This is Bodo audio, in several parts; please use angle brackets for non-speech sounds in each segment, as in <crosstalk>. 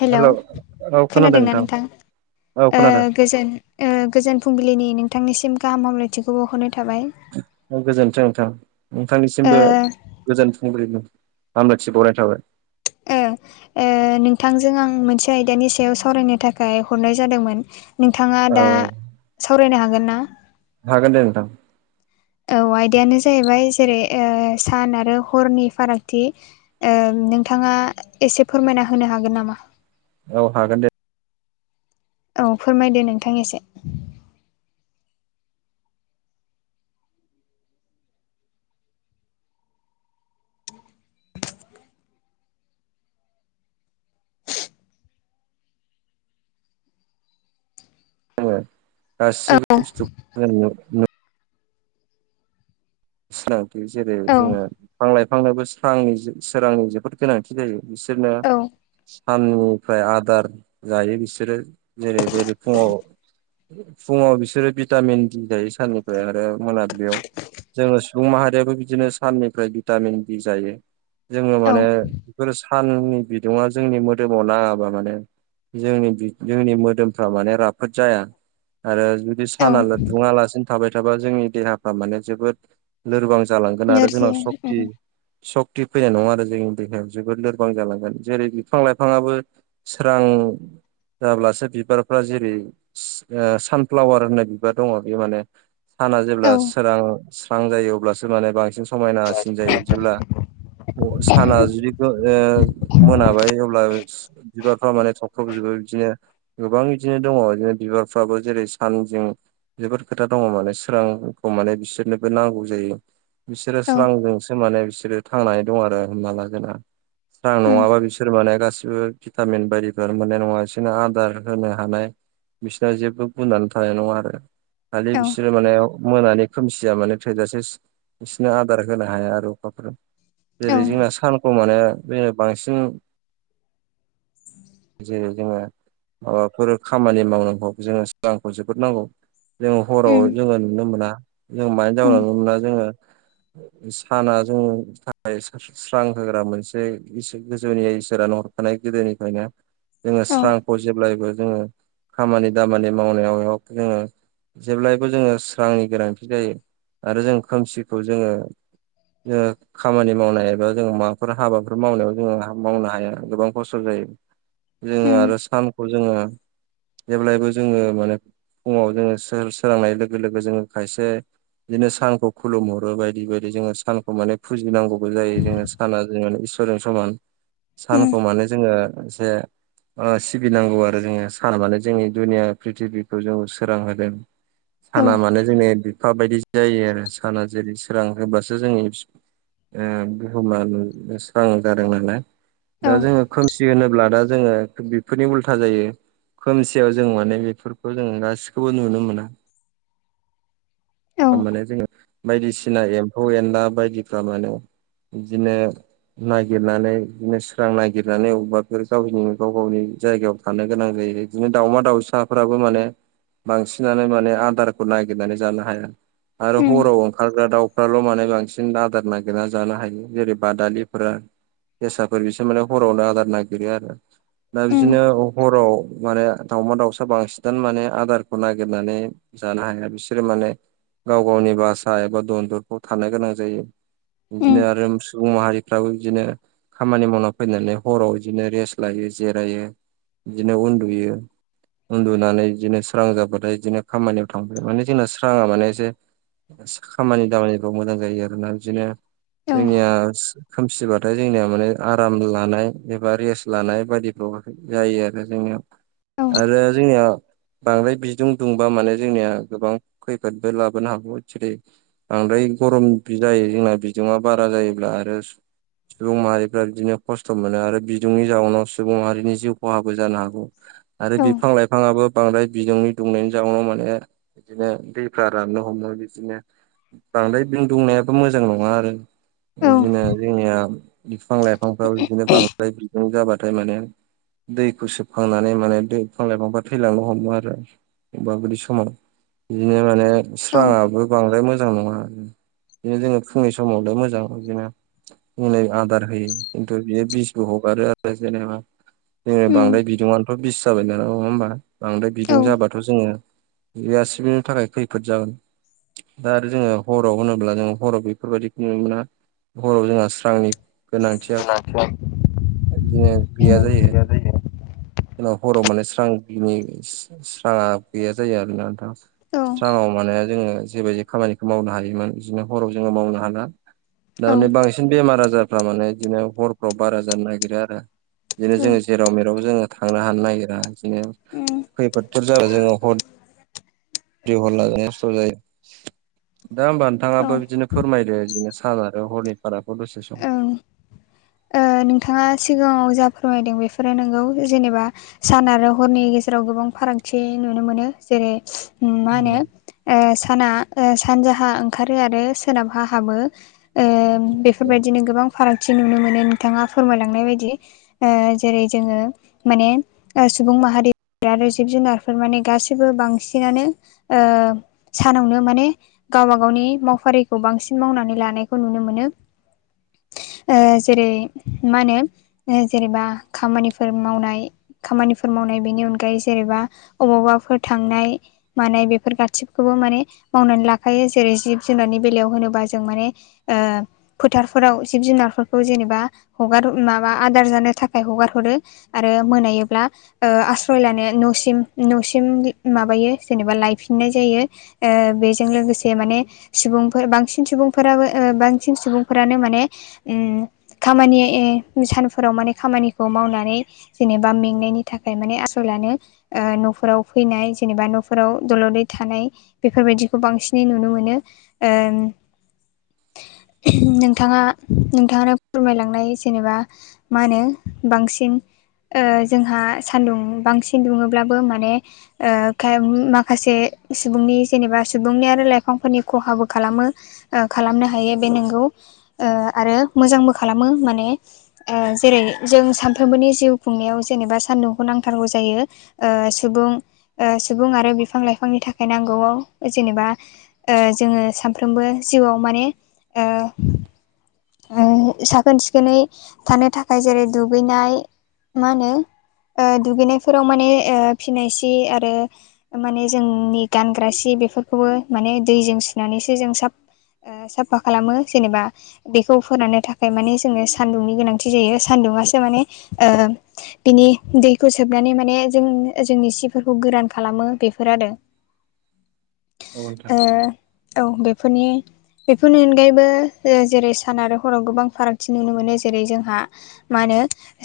हेलौ औ खोनादों खोनादोंना नोंथां औ खोनादों गोजोन गोजोन फुंबिलिनि नोंथांनिसिम गाहामलायथिखौ बावहरनाय थाबाय गोजोनथों नोंथां ओ नोंथांनिसिमबो गोजोनथुंग्रिमोन हामलायथि बावनाय थाबाय ओ नोंथांजों आं मोनसे आयदानि सायाव सावरायनो थाखाय हरनाय जादोंमोन। नोंथाङा औ दा सावरायनो हागोन ना? हागोन दे नोंथां। औ आयदायानो जाहैबाय जेरै ओ सान आरो हरनि फारागथि। ओ नोंथाङा एसे फोरमायना होनो हागोन नामा? औ हागोन दे। औ फोरमायदो नोंथां एसे। जोङो गासिबो बुस्थुखौ <unintelligible> सिनांथि जेरै औ जोङो बिफां लाइफांनोबोनि सोरांनि जोबोद गोनांथि जायो बिसोरनो औ साननिफ्राय आदार जायो बिसोरो जेरै बेल फुङाव फुङाव बिसोरो भिटामिन दि जायो साननिफ्राय आरो मोनाबिलियाव जोङो सुबुं माहारियाबो बिदिनो साननिफ्राय भिटामिन बि जायो जोङो औ माने बेफोर साननि बिदुआ जोंनि मोदोमाव नाङाबा माने जोंनि बि जोंनि मोदोमफ्रा माने राफ फोद जाया आरो जुदि औ सानानो दुङालासिनो थाबाय थाबा जोंनि देहाफ्रा माने जोबोद लोरबां जालांगोन आरो जोंनाव नोरजिया उम सक्ति सक्ति फैनाय नङा आरो जोंनि देहायाव जोबोद लोरबां जालांगोन जेरै बिफां लाइफाङाबो सोरां जाब्लासो बिबारफ्रा जेरै ओ सानफ्लावार होननाय बिबार दङ बे माने साना औ जेब्ला सोरां स्रां जायो अब्लासो माने बांसिन समायनासिन जायो जेब्ला साना जुदि ओ मोनाबाय अब्ला बिबारफ्रा माने थख्रबजोबो बिदिनो गोबां बिदिनो दङ बिदिनो बिबारफ्राबो जेरै सानजों जोबोद खोथा दङ माने सोरांखौ माने बिसोरनोबो नांगौ जायो बिसोरो औ स्रांजों सो माने बिसोरो थांनानै दं आरो होमबाना जोंना स्रां उम नङाबा बिसोर माने गासिबो भिटामिन बायदिफोरानो मोननाय नङा बिसिनो आदार होनो हानाय बिसिनाव जेबो गुनानो थानाय नङा आरो खालि औ बिसोरो माने मोनानि खोमसिया माने थोजासे बिसोरनो आदार होनो हाया आरो अखाफोरा जेरै औ जोंना सानखौ माने बे बांसिन जेरै जोङो माबाफोर खामानि मावनांगौबाबो जोंनो सोरांखौ जोबोद नांगौ। जोङो हराव उम जोङो नुनो मोना जों मानि उम जाउनाव नुनो मोना जोङो साना जों <unintelligible> स्रां होग्रा मोनसे इसो गोजौनिया इसोरानो हरखानाय गोदोनिफ्रायनो। जोङो औ स्रांखौ जेब्लायबो जोङो खामानि दामानि मावनायाव जोंनो जेब्लायबो जोंनो स्रांनि गोनांथि जायो। आरो जों खोमसिखौ जोङो <unintelligible> खामानि मावनाय एबा जों माबाफोर हाबाफोर मावनायाव जोङो हा मावनो हाया गोबां खस्थ' जायो। जोङो उम आरो सानखौ जोङो जेब्लायबो जोङो माने फुङाव जोङो सोर-सोरांनाय लोगो लोगो जोङो खायसे बिदिनो सानखौ खुलुमहरो बायदि बायदि जोङो सानखौ माने फुजिनांगौबो जायो जोङो। साना <unintelligible> इसोरजों समान उम सानखौ माने जोङो एसे ओ सिबिनांगौ आरो जोङो सान माने जोंनि दुनिया प्रिथिबिखौ जों सोरां होदों। औ साना माने जोंनि बिफा बायदि जायो आरो साना जेरै सोरां होबासो जोंनि ओ बुहुमा स्रां जादों नालाय औ दा जोङो खोमसि होनोब्ला दा जोङो बेफोरनि उल्था जायो। खोमसियाव जों माने बेफोरखौ जों गासिखौबो नुनो मोना। औ <unintelligible> जोङो बायदिसिना एम्फौ एनला बायदिफ्रा माने बिदिनो नागिरनानै बिदिनो स्रां नागिरनानै अबाफोर गावनि गाव गावनि जायगायाव थानो गोनां जायो बिदिनो दाउमा दाउसाफोराबो माने बांसिनानो माने आदारखौ नागिरनानै जानो हाया। आरो उम हराव ओंखारग्रा दाउ। फाल' माने बांसिन आदार नागिरना जानो हायो जेरै बादालिफोरा जेसाफोर बिसोर माने हरावनो आदार नागिरो आरो। दा उम बिदिनो हराव माने दावमा दाउसा बांसिनानो माने आदारखौ नागिरनानै जानो हाया बिसोरो माने गाव गावनि बासा एबा दनदरफ्राव थानो गोनां जायो। उम बिदिनो आरो सुबुं माहारिफ्राबो बिदिनो खामानि मावना फैनानै हराव बिदिनो रेस्ट लायो जिरायो बिदिनो उन्दुयो। उन्दुनानै बिदिनो स्रां जाबाथाय बिदिनो खामानियाव थांबाय माने जोंना स्रांआ माने एसे खामानि दामानिफ्राव मोजां जायो आरोना बिदिनो औ जोंनिया खोमसिबाथाय जोंनिया माने आराम लानाय एबा रेस्ट लानाय <unintelligible> जायो आरो जोंनियाव। औ आरो जोंनि बांद्राय बिदुं दुंबा माने जोंनिया गोबां खैफोदबो लाबो नो हागौ <unintelligible> बांद्राय गरम जायो जोंना बिदुंआ बारा जायोब्ला आरो सुबुं माहारिफ्रा बिदिनो खस्थ' मोनो आरो बिदुंनि जाउनाव सुबुं माहारिनि जिउ खहाबो जानो हागौ। आरो औ बिफां लाइफाङाबो बांद्राय बिदुंनि दुंनायनि जाउनाव माने बिदिनो दैफ्रा राननो हमो बिदिनो बांद्राय बिदुं दुंनायाबो मोजां नङा आरो। औ बिदिनो जोंनिया बिफां लाइफांफ्राबो बिदिनो बांद्राय बिदुं जाबाथाय माने दैखौ सोबखांनानै माने दै बिफां लाइफांफ्रा थैलांनो हमो आरो। अबेबा बिदि समाव बिदिनो माने औ स्रांआबो बांद्राय मोजां नङा। बिदिनो जोङो फुंनि समावनो मोजां बिदिनो जोंनो आदार होयो खिन्थु बियो बिसबो हगारो आरो जेनेबा जोङो उम बांद्राय बिदुंआनथ बिस जाबाय ना नङा होमबा बांद्राय औ बिदुं जाबाथ जोङो बे गासिबो थाखाय खैफोद जागोन। दा आरो जोङो हराव होनोब्ला जों हराव बेफोरबायदि नुनो मोना। हराव जोंहा स्रांनि गोनांथिया इदिनो गैया जायो। गोनांथिया गैया उनाव हराव माने स्रांनि स्रांङा गैया जायो आरोना नोंथां। जायो। औ स्रांङाव माने जोङो जेबायदि खामानिखौ मावनो हायोमोन बिदिनो हराव जोङो मावनो हाला। दा औ माने बांसिन बेमार आजारफ्रा माने बिदिनो हरफ्राव बारा जानो नागिरो आरो। बिदिनो औ जोङो जेराव मेराव जोङो थांनो हानो नागिरा बिदिनो उम खैफोदफोर जाबाय जोङो हर <unintelligible> दा होमबा औ नोंथाङाबो बिदिनो फोरमायदो बिदिनो सान आरो हरनि फारागखौ दसे सम। औ ओ नोंथाङा सिगाङाव जा फोरमायदों बेफोरो नोंगौ जेनेबा सान आरो हरनि गेजेराव गोबां फारागथि नुनो मोनो जेरै ओम मा होनो ओ साना सानजाहा ओंखारो आरो सोनाबहा हाबो। ओ बेफोर बायदिनो गोबां फारागथि नुनो मोनो नोंथाङा फोरमायलांनाय बायदि ओ जेरै जोङो माने ओ सुबुं माहारिफोर आरो जिब जुनारफोर माने गासिबो बांसिनानो ओ सानावनो माने गावबा गावनि मावफारिखौ बांसिन मावनानै लानायखौ नुनो मोनो। ओ जेरै मा होनो जेनेबा खामानिफोर मावनाय खामानिफोर मावनाय बेनि अनगायै जेनेबा अबावबाफोर थांनाय मानाय बेफोर गासैखौबो माने मावनानै लाखायो जेरै जिब जुनारनि बेलायाव होनोबा जों माने ओ फोथारफोराव जिब जुनारफोरखौ जेनेबा हगार माबा आदार जानो थाखाय हगार हरो आरो मोनायोब्ला ओ आस्रय लानो नसिम नसिम माबायो जेनेबा लायफिननाय जायो। ओ बेजों लोगोसे माने सुबुंफोर बांसिन सुबुंफोराबो ओ बांसिन सुबुंफोरानो माने ओम खामानि ए सानफोराव माने खामानिखौ मावनानै जेनेबा मेंनायनि थाखाय माने आस्रय लानो ओ नफोराव फैनाय जेनेबा नफोराव दलदै थानाय बेफोर बायदिखौ बांसिनै नुनो मोनो। ओं नोंथाङा नोंथाङा आरो फोरमायलांनाय जेनेबा मा होनो बांसिन ओ जोंहा सानदुं बांसिन दुङोब्लाबो माने ओ खाय माखासे सुबुंनि जेनेबा सुबुंनि आरो लाइफांफोरनि खहाबो खालामो। ओ खालामनो हायो बे नोंगौ ओ आरो मोजांबो खालामो माने ओ जेरै जों सानफ्रोमबोनि जिउ खुंनायाव जेनेबा सान्दुंखौ नांथारगौ जायो। ओ सुबुं ओ सुबुं आरो बिफां लाइफांनि थाखाय नांगौआव जेनेबा ओ जोङो सानफ्रोमबो जिउआव माने ओ ओ साखोन सिखोनै थानो थाखाय जेरै दुगैनाय मा होनो ओ दुगैनायफोराव माने ओ फिनाय सि आरो माने जोंनि गानग्रा सि बेफोरखौबो माने दैजों सुनानैसो जों ओ साफा खालामो जेनेबा बेखौ फोराननो थाखाय मानि जोङो सान्दुंनि गोनांथि जायो सान्दुंङासो माने ओ बिनि दैखौ सोबनानै माने जों जोंनि सिफोरखौ गोरान खालामो बेफोर आरो। औ नोंथां ओ औ बेफोरनि बेफोरनि अनगायैबो जेरै सान आरो हराव गोबां फारागथि नुनो मो मोनो जेरै जोंहा मा होनो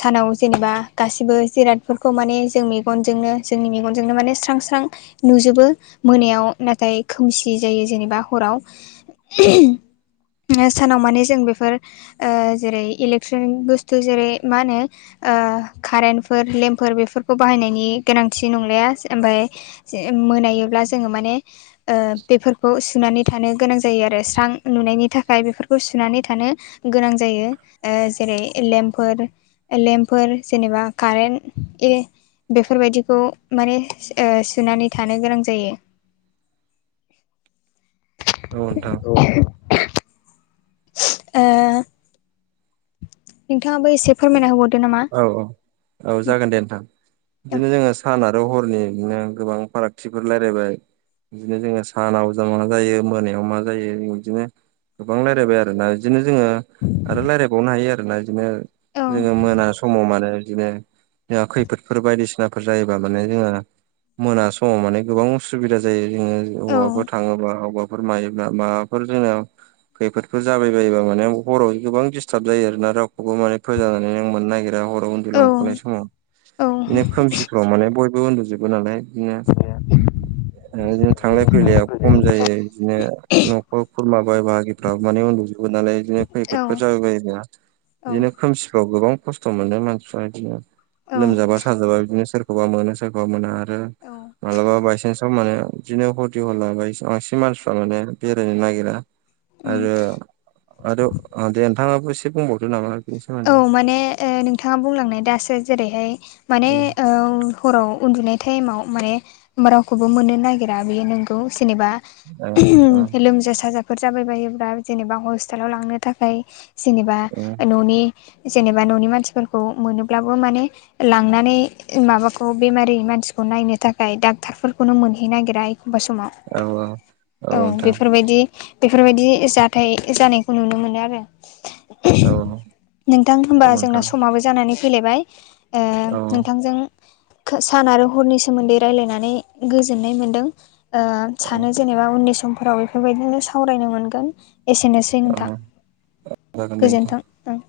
सानाव जेनेबा गासिबो जिरादफोरखौ माने जों मेगनजोंनो जोंनि मेगनजोंनो माने स्रां स्रां नुजोबो मोनायाव नाथाय खोमसि जायो जेनेबा हराव। सानाव माने जों बेफोर जेरै इलेकट्रनिक बुस्थु जेरै मा होनो ओ कारेन्टफोर लेम्पफोर बेफोरखौ बाहायनायनि गोनांथि नंलाया ओमफ्राय जे मोनायोब्ला जोङो माने ओ बेफोरखौ सुनानै थानो गोनां जायो आरो स्रां नुनायनि थाखाय बेफोरखौ सुनानै थानो गोनां जायो। ओ जेरै लेम्पफोर लेम्पफोर जेनेबा कारेन्ट ए बेफोरबायदिखौ माने सुनानै थानो गोनां जायो। <unintelligible> <inaudible> ओ नोंथाङाबो एसे फोरमायना होबावदो नामा? औ औ औ जागोन दे। इदिनो जोङो सान आरो हरनि इदिनो गोबां फारागथिफोर राय्लायबाय। इदिनो जोङो सानाव जों मा जायो मोनायाव मा जायो इदिनो गोबां रायलायबाय आरो ना। इदिनो जोङो आरो रायलायबावनो हायो आरोना बिदिनो औ औ जोङो मोनास इदिनो जोंहा खैफोदफोर बायदिसिनाफोर जायोबा माने जोङो मोना समाव माने गोबां उसुबिदा जायो जोङो औ अबाफोर थाङोबा बहा गोमायोब्ला माबाफोर जोंङो खैफोदफोर जाबाय बायोबा माने हराव गोबां दिडिस्टार्ब जायो आरोना। रावखौबो माने फोजनानै नों मोननो नागिर दा हराव उन्दुलांफानाय समाव औ औ बिनो खोमसिफ्राव माने बयबो उन्दुजोबो नालाय। बिदिनो ओ जों थांलाय फैलाया खम जायो बिदिनो न'खर खुरमा बाय बाहागिफ्रा माने उन्दुजोबो नालाय बिदिनो खैफोदफोर जाबाय बायोबा बिदिनो खोमसिफ्राव गोबां खस्थ' मोनो मानसिफ्रा बिदिनो औ लोमजाबा साजाबा बिदिनो सोर सोरखौबा मोनो सोरखौबा मोना आरो मालाबा बायसान्साव माने बिदिनो हरदि हरला बा बांसिन मानसिफ्रा माने बेरायनो नागिरा। उम आरो आरो ओ दे नोंथाङाबो एसे बुंबावदो नामा? बेनि औ सोमोन्दै माने नोंथाङा बुंलांनाय दासो जेरैहाय माने हराव उन्दुनाय टाइमाव माने रावखौबो मोननो नागिरा बेयो नोंगौ जेनेबा औ औ लोमजा साजाफोर जाबाय बायोब्ला जेनेबा हस्टेलाव लांनो थाखाय जेनेबा न'नि जेनेबा न'नि मानसिफोरखौ मोनोब्लाबो माने लांनानै माबाखौ बेमारि मानसिखौ नायनो थाखाय डाक्टरफोरखौनो मोनहै नागिरा एखमबा समाव औ औ बेफोरबायदि बेफोरबायदि जाथाय जानायखौ नुनो मोनो आरो। औ। नोंथां औ होनबा जोंना नोंथां समाबो जानानै फैलायबाय ओ औ नोंथांजों सान आरो हरनि सोमोन्दै रायलायनानै गोजोननाय मोनदों। ओ औ सानो जेनेबा उननि समफोराव बेफोरबायदिनो सावरायनो मोनगोन एसेनोसै। नोंथां औ जागोन दे गोजोन्थों ।